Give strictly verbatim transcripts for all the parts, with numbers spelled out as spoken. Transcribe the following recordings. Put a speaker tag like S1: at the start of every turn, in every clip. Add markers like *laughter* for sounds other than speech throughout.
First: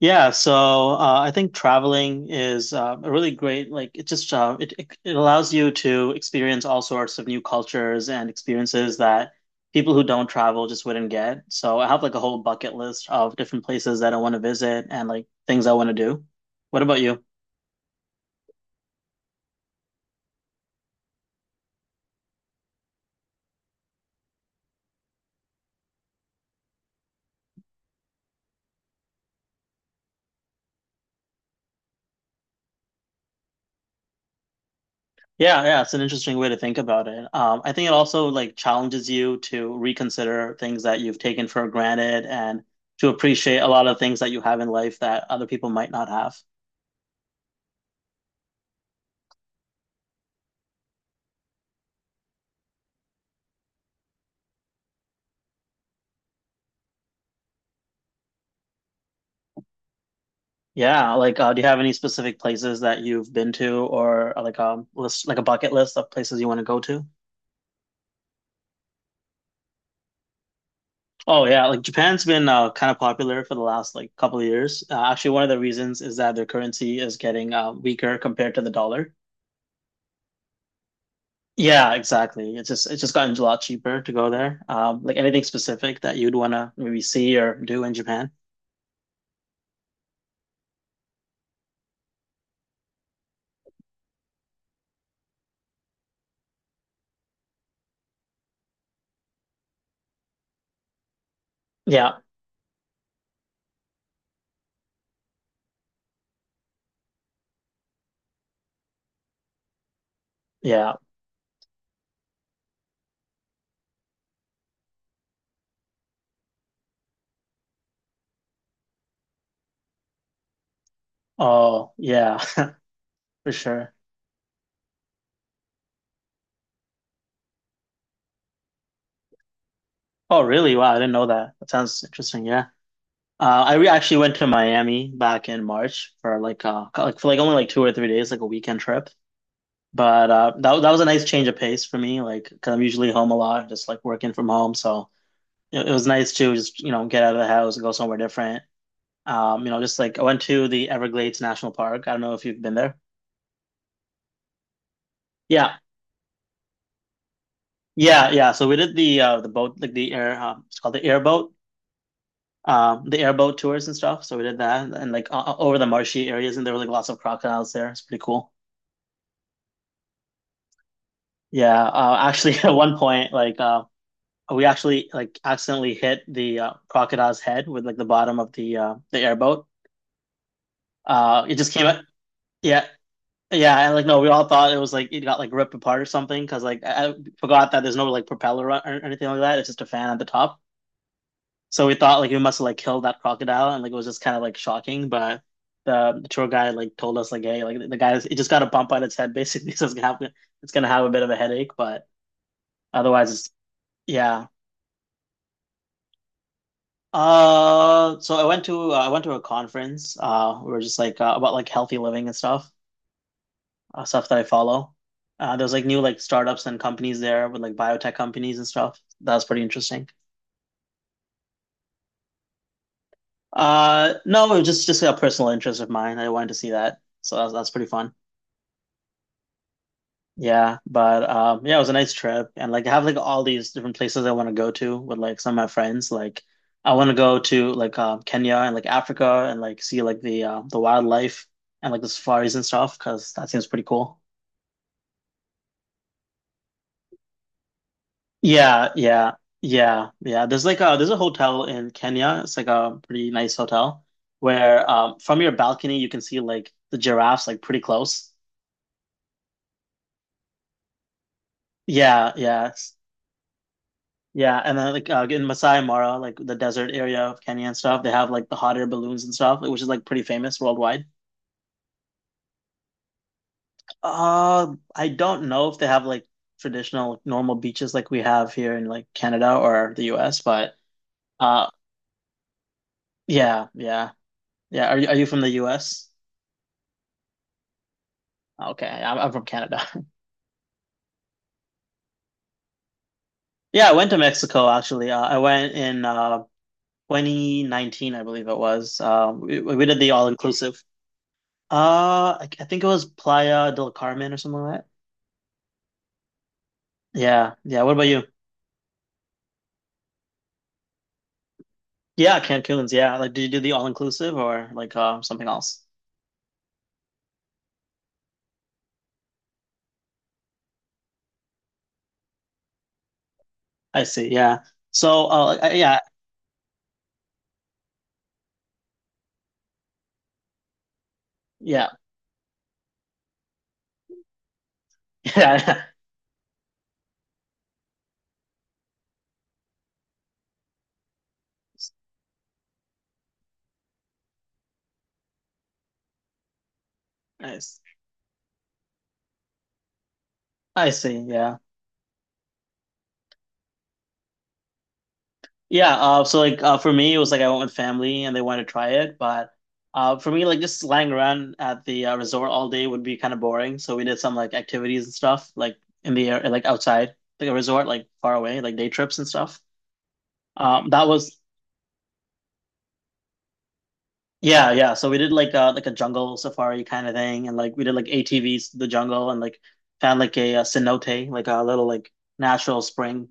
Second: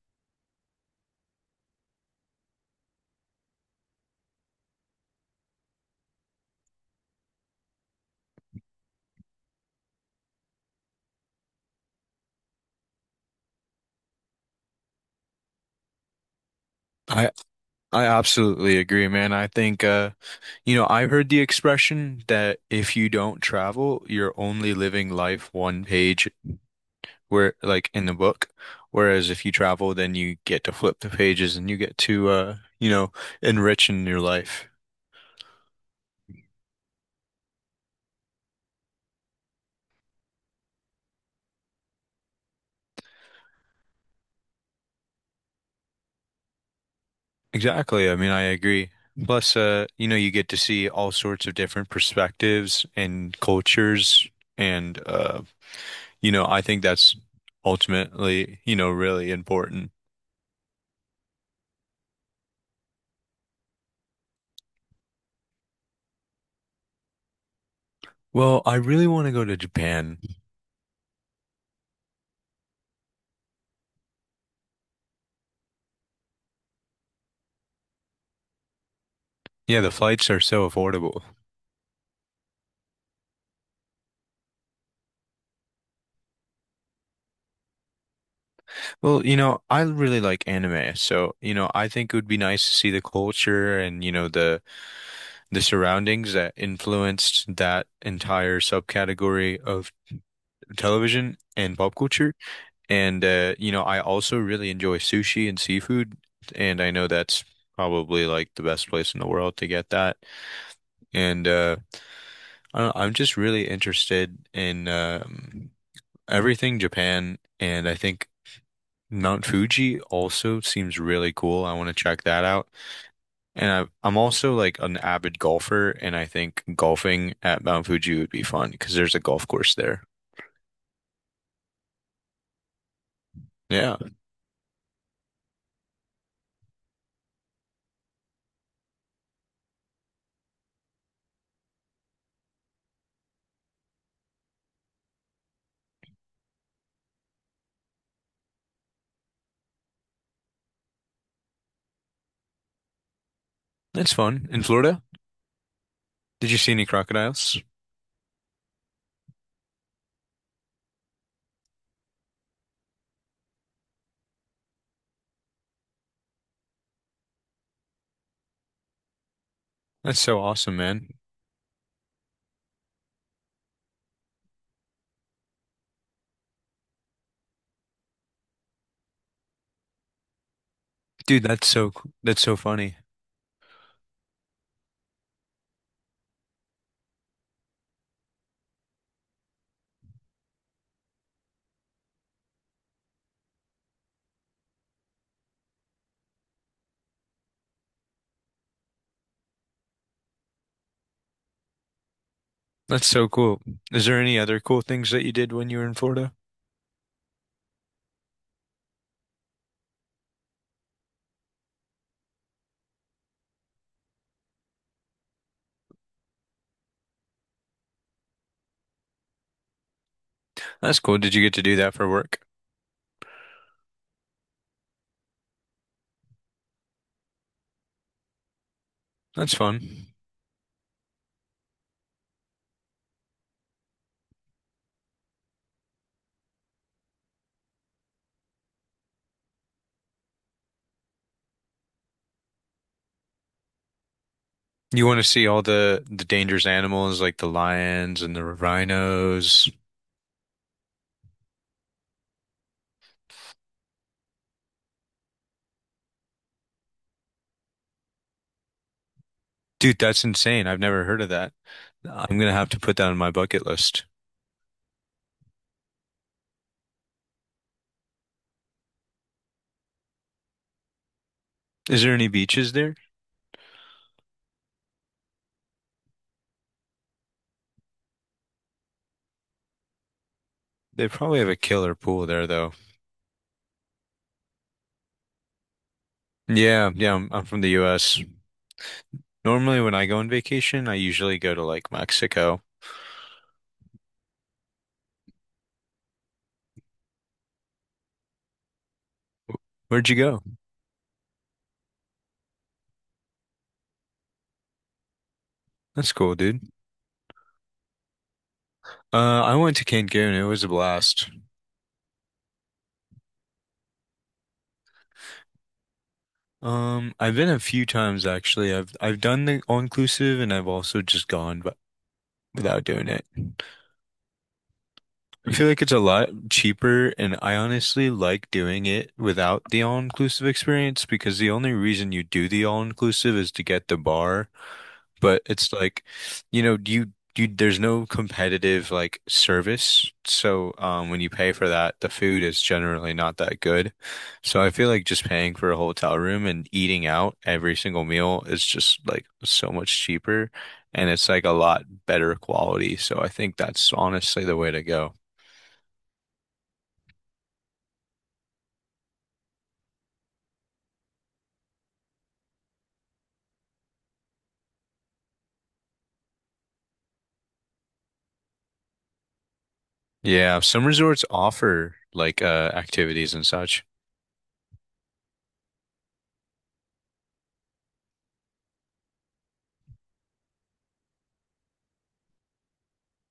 S1: Yeah, so uh, I think traveling is uh, a really great like it just uh, it it it allows you to experience all sorts of new cultures and experiences that people who don't travel just wouldn't get. So I have like a whole bucket list of different places that I want to visit and like things I want to do. What about you?
S2: I I absolutely agree, man. I think uh you know, I heard the expression that if you don't travel, you're only living life one page where like in the book. Whereas if you travel, then you get to flip the pages and you get to uh, you know, enrich in your life.
S1: Yeah, yeah, it's an interesting way to think about it. Um, I think it also like challenges you to reconsider things that you've taken for granted and to appreciate a lot of things that you have in life that other people might not have.
S2: Exactly. I mean, I agree. Plus, uh, you know, you get to see all sorts of different perspectives and cultures and uh, you know, I think that's ultimately, you know, really important.
S1: Yeah, like uh, do you have any specific places that you've been to or uh, like um list like a bucket list of places you want to go to?
S2: Well, I really want to go to Japan.
S1: Oh yeah, like Japan's been uh, kind of popular for the last like couple of years. Uh, actually, one of the reasons is that their currency is getting uh, weaker compared to the dollar.
S2: Yeah, the flights are so affordable.
S1: Yeah, exactly. It's just it's just gotten a lot cheaper to go there. Um, like anything specific that you'd want to maybe see or do in Japan?
S2: Well, you know, I really like anime, so you know, I think it would be nice to see the culture and you know the the surroundings that influenced that entire subcategory of television and pop
S1: Yeah,
S2: culture. And uh, you know, I also really enjoy sushi and seafood, and I know that's probably like the best place in the world to get that.
S1: yeah.
S2: And uh, I don't know, I'm just really interested in um everything Japan, and I think Mount Fuji also seems really cool. I want
S1: Oh
S2: to check
S1: yeah,
S2: that out.
S1: *laughs* for
S2: And
S1: sure.
S2: I, I'm also like an avid golfer, and I think golfing at Mount Fuji would be fun because there's a golf course there.
S1: Oh really? Wow, I didn't know that. That sounds interesting. Yeah. Uh, I re
S2: Yeah,
S1: Actually went to Miami back in March for like uh like for like only like two or three days, like a weekend trip. But uh, that that was a nice change of pace for me, like because 'cause I'm usually home a lot, just like working from home. So it, it was nice to just you know get out of the house and go somewhere different. Um, you know, just like I went to the Everglades National Park. I don't know if you've been there.
S2: that's fun. In Florida,
S1: Yeah,
S2: did you see any crocodiles?
S1: yeah, yeah. So we did the uh the boat like the air uh, it's called the airboat. Um, the airboat tours and stuff. So we did that, and like uh, over the marshy areas, and there were like lots of crocodiles there. It's pretty cool.
S2: That's so awesome, man.
S1: Yeah, uh, actually, *laughs* at one point, like uh, we actually like accidentally hit the uh, crocodile's head with like the bottom of the uh, the airboat.
S2: Dude,
S1: Uh, it
S2: that's
S1: just came
S2: so
S1: out.
S2: c- that's so
S1: Yeah,
S2: funny.
S1: yeah, and like no, we all thought it was like it got like ripped apart or something because like I, I forgot that there's no like propeller or, or anything like that. It's just a fan at the top. So we thought like we must have like killed that crocodile, and like it was just kind of like shocking. But the, the tour guide like told us like, hey, like the guy it just got a bump on its head basically, *laughs* so it's gonna have it's gonna have a bit of a headache, but
S2: That's so
S1: otherwise it's.
S2: cool. Is there any
S1: Yeah.
S2: other cool things that you did when you were in Florida?
S1: Uh, so I went to uh, I went to a conference. Uh, we were just like uh, about like healthy living and stuff, uh, stuff that I follow. Uh, there was like new like startups and companies there with like biotech companies and stuff. That was pretty interesting.
S2: That's cool. Did you get to do that for work?
S1: Uh, no, it was just just a personal interest of mine. I wanted to see that, so that's that's pretty fun.
S2: That's fun.
S1: Yeah, but um yeah, it was a nice trip and like I have like all these different places I want to go to with like some of my friends. Like I want to go to like uh, Kenya and like Africa and like see like the uh, the wildlife and like the safaris and stuff because that seems pretty cool.
S2: You want to see all the the dangerous animals like the lions and the
S1: Yeah, yeah,
S2: rhinos.
S1: yeah, yeah. There's like a there's a hotel in Kenya. It's like a pretty nice hotel where um from your balcony you can see like the giraffes like pretty close.
S2: Dude, that's insane. I've never heard of that.
S1: Yeah,
S2: I'm gonna have
S1: yeah.
S2: to put that on my bucket list.
S1: Yeah, and then like uh, in Masai Mara, like the desert area of Kenya and stuff, they have like the hot air balloons and stuff, which is like pretty famous worldwide.
S2: Is there any beaches there?
S1: Uh, I don't know if they have like traditional like, normal beaches like we have here in like Canada or the U S, but
S2: They probably have a
S1: uh,
S2: killer pool there though.
S1: yeah, yeah, yeah. Are you are you from the U S?
S2: Yeah, yeah, I'm, I'm from the U S.
S1: Okay, I'm, I'm from Canada.
S2: Normally when
S1: *laughs*
S2: I go on vacation, I usually go to like Mexico.
S1: Yeah, I went to Mexico actually. Uh, I went in uh twenty nineteen, I believe it was. Um, we, we did
S2: Where'd
S1: the
S2: you
S1: all
S2: go?
S1: inclusive. Uh, I, I think it was Playa del Carmen or something like that.
S2: That's cool, dude.
S1: Yeah, yeah. What about you?
S2: Uh, I went to Cancun. It was a blast.
S1: Yeah, Cancun's. Yeah, like, did you do the all inclusive or like uh, something else?
S2: Um, I've been a few times actually. I've I've done the all-inclusive, and I've also just gone but without doing it.
S1: I see. Yeah. So,
S2: I
S1: uh,
S2: feel
S1: I-
S2: like it's a
S1: yeah,
S2: lot cheaper, and I honestly like doing it without the all-inclusive experience because the only
S1: yeah,
S2: reason you do the all-inclusive is to get the bar.
S1: *laughs*
S2: But it's
S1: yeah.
S2: like, you know, you you there's no competitive like service. So um when you pay for that, the food is generally not that good. So I feel like just paying for a hotel room and eating out every
S1: Nice.
S2: single meal is just like so much cheaper,
S1: I
S2: and
S1: see.
S2: it's like a
S1: Yeah,
S2: lot better quality. So I think that's honestly the way to go.
S1: yeah. Uh, so like uh, for me, it was like I went with family and they wanted to try it, but uh, for me, like just lying around at the uh, resort all day would be kind of boring. So we did some like activities and stuff, like in the air, like outside, like a resort, like far away, like day trips and stuff.
S2: Yeah, some
S1: Um, that
S2: resorts
S1: was
S2: offer like uh activities and such.
S1: Yeah, yeah. So we did like uh like a jungle safari kind of thing, and like we did like A T Vs to the jungle, and like found like a, uh cenote, like a little like natural spring.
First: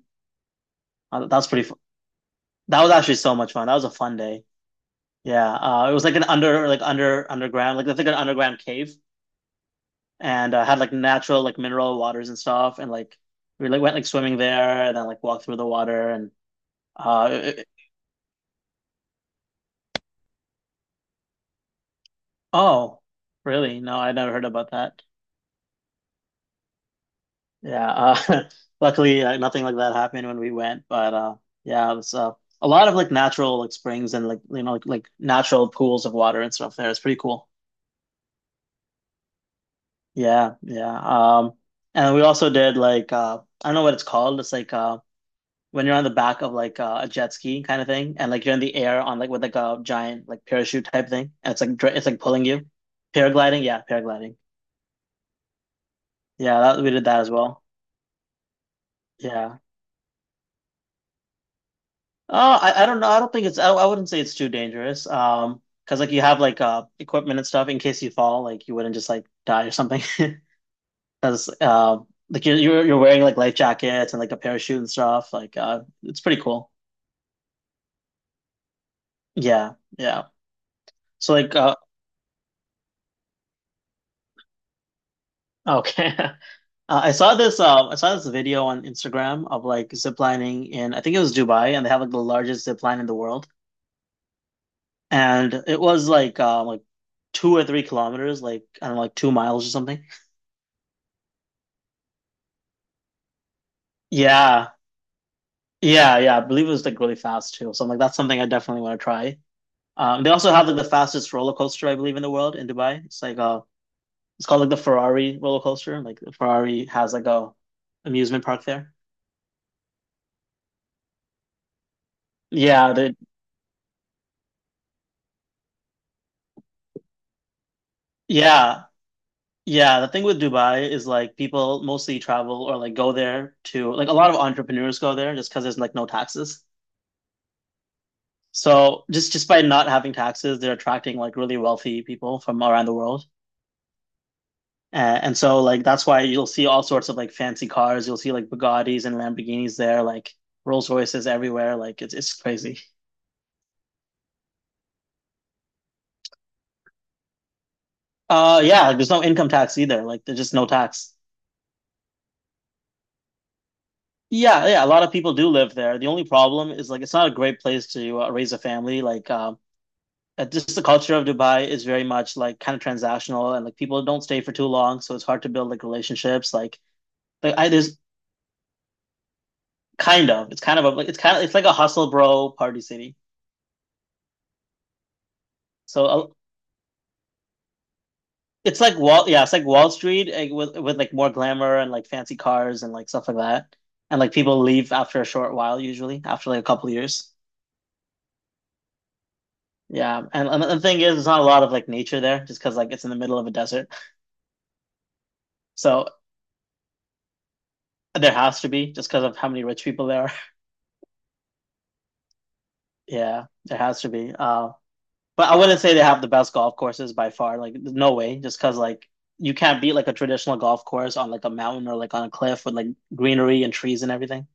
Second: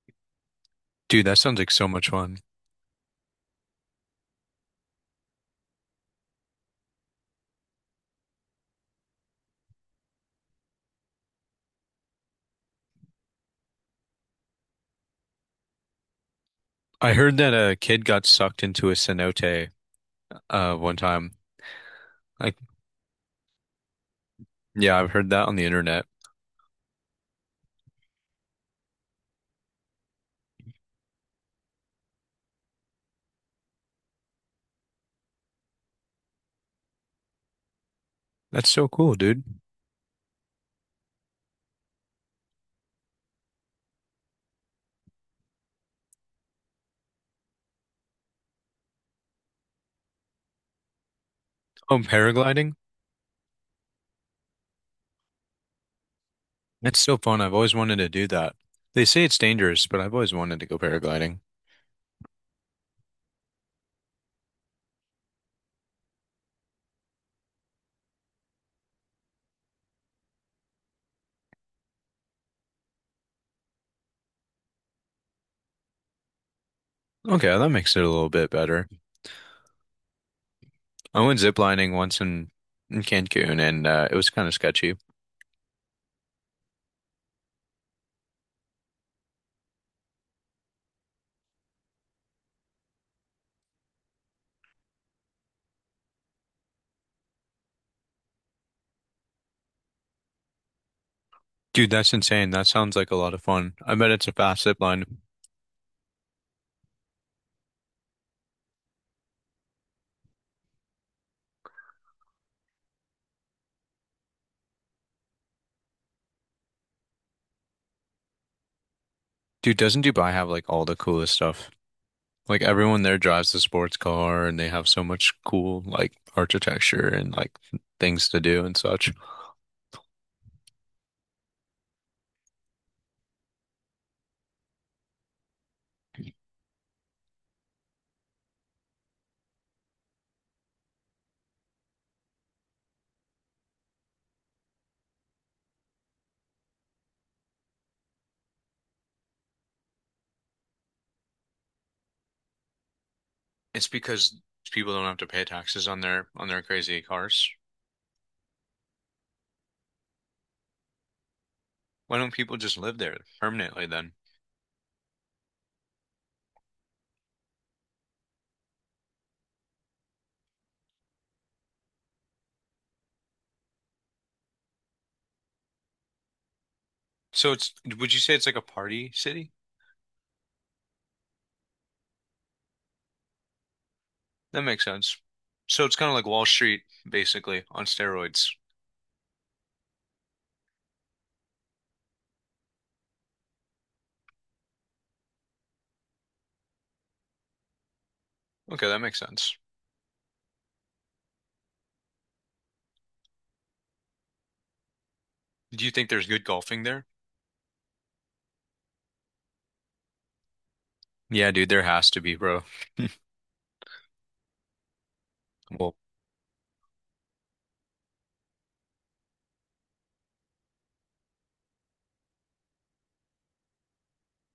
S1: Uh,
S2: Dude,
S1: that
S2: that
S1: was
S2: sounds
S1: pretty.
S2: like
S1: Fu
S2: so much fun.
S1: that was actually so much fun. That was a fun day. Yeah. Uh, it was like an under like under underground like I think an underground cave, and uh, had like natural like mineral waters and stuff, and like we like went like swimming there, and then like walked through the water, and
S2: I
S1: uh
S2: heard that
S1: it- it-
S2: a kid got sucked into a cenote uh one time. Like,
S1: oh really? No, I never heard about
S2: yeah,
S1: that.
S2: I've heard that on the internet.
S1: Yeah, uh, *laughs* luckily uh, nothing like that happened when we went, but uh, yeah, it was uh, a lot of like natural like springs and like you know like, like natural pools of water and stuff there. It's pretty cool.
S2: That's so cool, dude.
S1: Yeah, yeah. Um, and we also did like uh, I don't know what it's called. It's like uh, when you're on the back of like uh, a jet ski kind of thing, and like you're in the air on like with like a giant like parachute type thing, and it's like dr-
S2: Oh,
S1: it's like pulling you.
S2: paragliding?
S1: Paragliding, yeah, paragliding. Yeah, that, we
S2: That's
S1: did
S2: so
S1: that as
S2: fun. I've
S1: well.
S2: always wanted to do that. They say it's
S1: Yeah.
S2: dangerous, but I've always wanted to go paragliding.
S1: Uh, I, I don't know. I don't think it's, I, I wouldn't say it's too dangerous. Um, because like you have like uh equipment and stuff in case you fall, like you wouldn't just like die or something. *laughs* Because uh, like you're, you're you're wearing like life jackets and like a parachute and stuff. Like uh, it's pretty cool.
S2: Okay, that makes it a little bit better.
S1: Yeah, yeah.
S2: I
S1: So
S2: went
S1: like uh,
S2: ziplining once in, in Cancun, and uh, it was kind of sketchy.
S1: okay. *laughs* Uh, I saw this um I saw this video on Instagram of like ziplining in I think it was Dubai and they have like the largest zip line in the world and it was like um like two or three kilometers like I don't know like two miles or something.
S2: Dude, that's insane. That sounds like a lot of fun. I bet it's a fast
S1: Yeah,
S2: zip line.
S1: Yeah, yeah, I believe it was like really fast too. So I'm like, that's something I definitely want to try. Um, they also have like the fastest roller coaster I believe in the world in Dubai. It's like uh, it's called like the Ferrari roller coaster. Like Ferrari has like a amusement park there.
S2: Dude, doesn't Dubai have like all the coolest stuff? Like
S1: Yeah,
S2: everyone
S1: the
S2: there drives the sports car, and they have so much cool like architecture and like things to do and
S1: yeah,
S2: such.
S1: yeah. The thing with Dubai is like people mostly travel or like go there to like a lot of entrepreneurs go there just because there's like no taxes. So just just by not having taxes, they're attracting like really wealthy people from around the world. Uh, and so like that's why you'll see all sorts of like fancy cars. You'll see like Bugattis and Lamborghinis there, like Rolls Royces everywhere. Like it's it's crazy.
S2: It's because people don't have to pay taxes on their on their crazy cars.
S1: Uh yeah, like, there's no income tax either. Like there's just no tax.
S2: Why don't people just live there permanently then?
S1: Yeah, yeah, a lot of people do live there. The only problem is like it's not a great place to uh, raise a family. Like um uh, just the culture of Dubai is very much like kind of transactional and like people don't stay for too long, so it's hard to build like relationships. Like
S2: So
S1: like I
S2: it's,
S1: there's
S2: would you say it's like a party city?
S1: kind of it's kind of a, like it's kind of it's like a hustle bro party city.
S2: That makes sense. So it's
S1: So
S2: kind of like
S1: uh,
S2: Wall Street, basically, on steroids.
S1: It's like Wall, yeah, it's like Wall Street like, with with like more glamour and like fancy cars and like stuff like that. And like people leave after a short while usually, after like a couple years.
S2: Okay, that makes sense.
S1: Yeah, and, and the thing is, there's not a lot of like nature there, just because like it's in the middle of a desert.
S2: Do you
S1: So
S2: think there's good golfing there?
S1: there has to be, just because of how many rich people there are. *laughs*
S2: Yeah, dude, there has to be, bro.
S1: Yeah, there has to be. Uh, but I wouldn't say
S2: Well,
S1: they have the best golf courses by far. Like no way, just because like you can't beat like a traditional golf course on like a mountain or like on a cliff with like greenery and trees and everything.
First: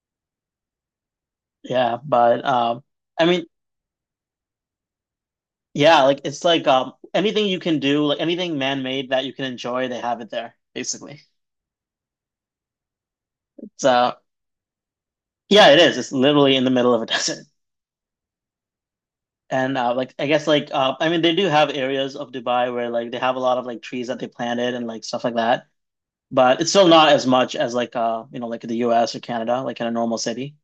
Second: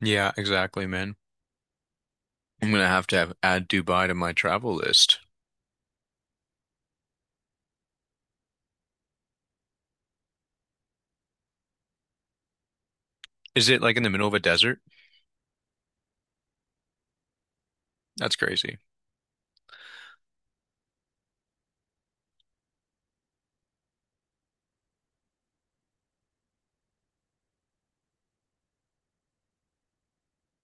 S2: yeah, exactly, man.
S1: Yeah, but
S2: I'm
S1: um,
S2: gonna have to
S1: I
S2: have,
S1: mean,
S2: add Dubai to my travel list.
S1: yeah, like it's like um anything you can do, like anything man-made that you can enjoy, they have it there, basically.
S2: Is it like in the
S1: So
S2: middle of a desert?
S1: yeah, it is. It's literally in the middle of a *laughs* desert.
S2: That's crazy.
S1: And uh like I guess like uh I mean they do have areas of Dubai where like they have a lot of like trees that they planted and like stuff like that. But it's still not as much as like uh you know like the U S or Canada, like in a normal city.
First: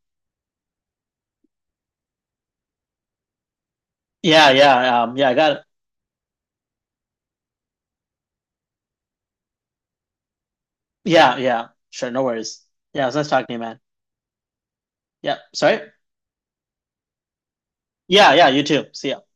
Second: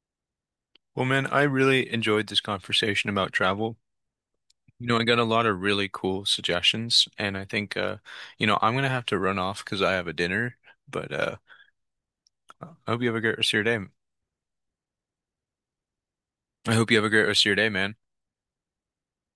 S2: Well, man, I really enjoyed this conversation about travel.
S1: Yeah,
S2: You know,
S1: yeah,
S2: I
S1: um
S2: got a
S1: yeah, I
S2: lot
S1: got
S2: of
S1: it.
S2: really cool suggestions, and I think, uh, you know, I'm gonna have to run off because I have a dinner. But
S1: Yeah,
S2: uh,
S1: yeah, sure, no worries.
S2: I hope
S1: Yeah, it
S2: you
S1: was
S2: have a
S1: nice
S2: great
S1: talking
S2: rest
S1: to
S2: of
S1: you,
S2: your day.
S1: man. Yeah, sorry.
S2: I hope you have a great rest of your day, man.
S1: Yeah, yeah, you too. See ya.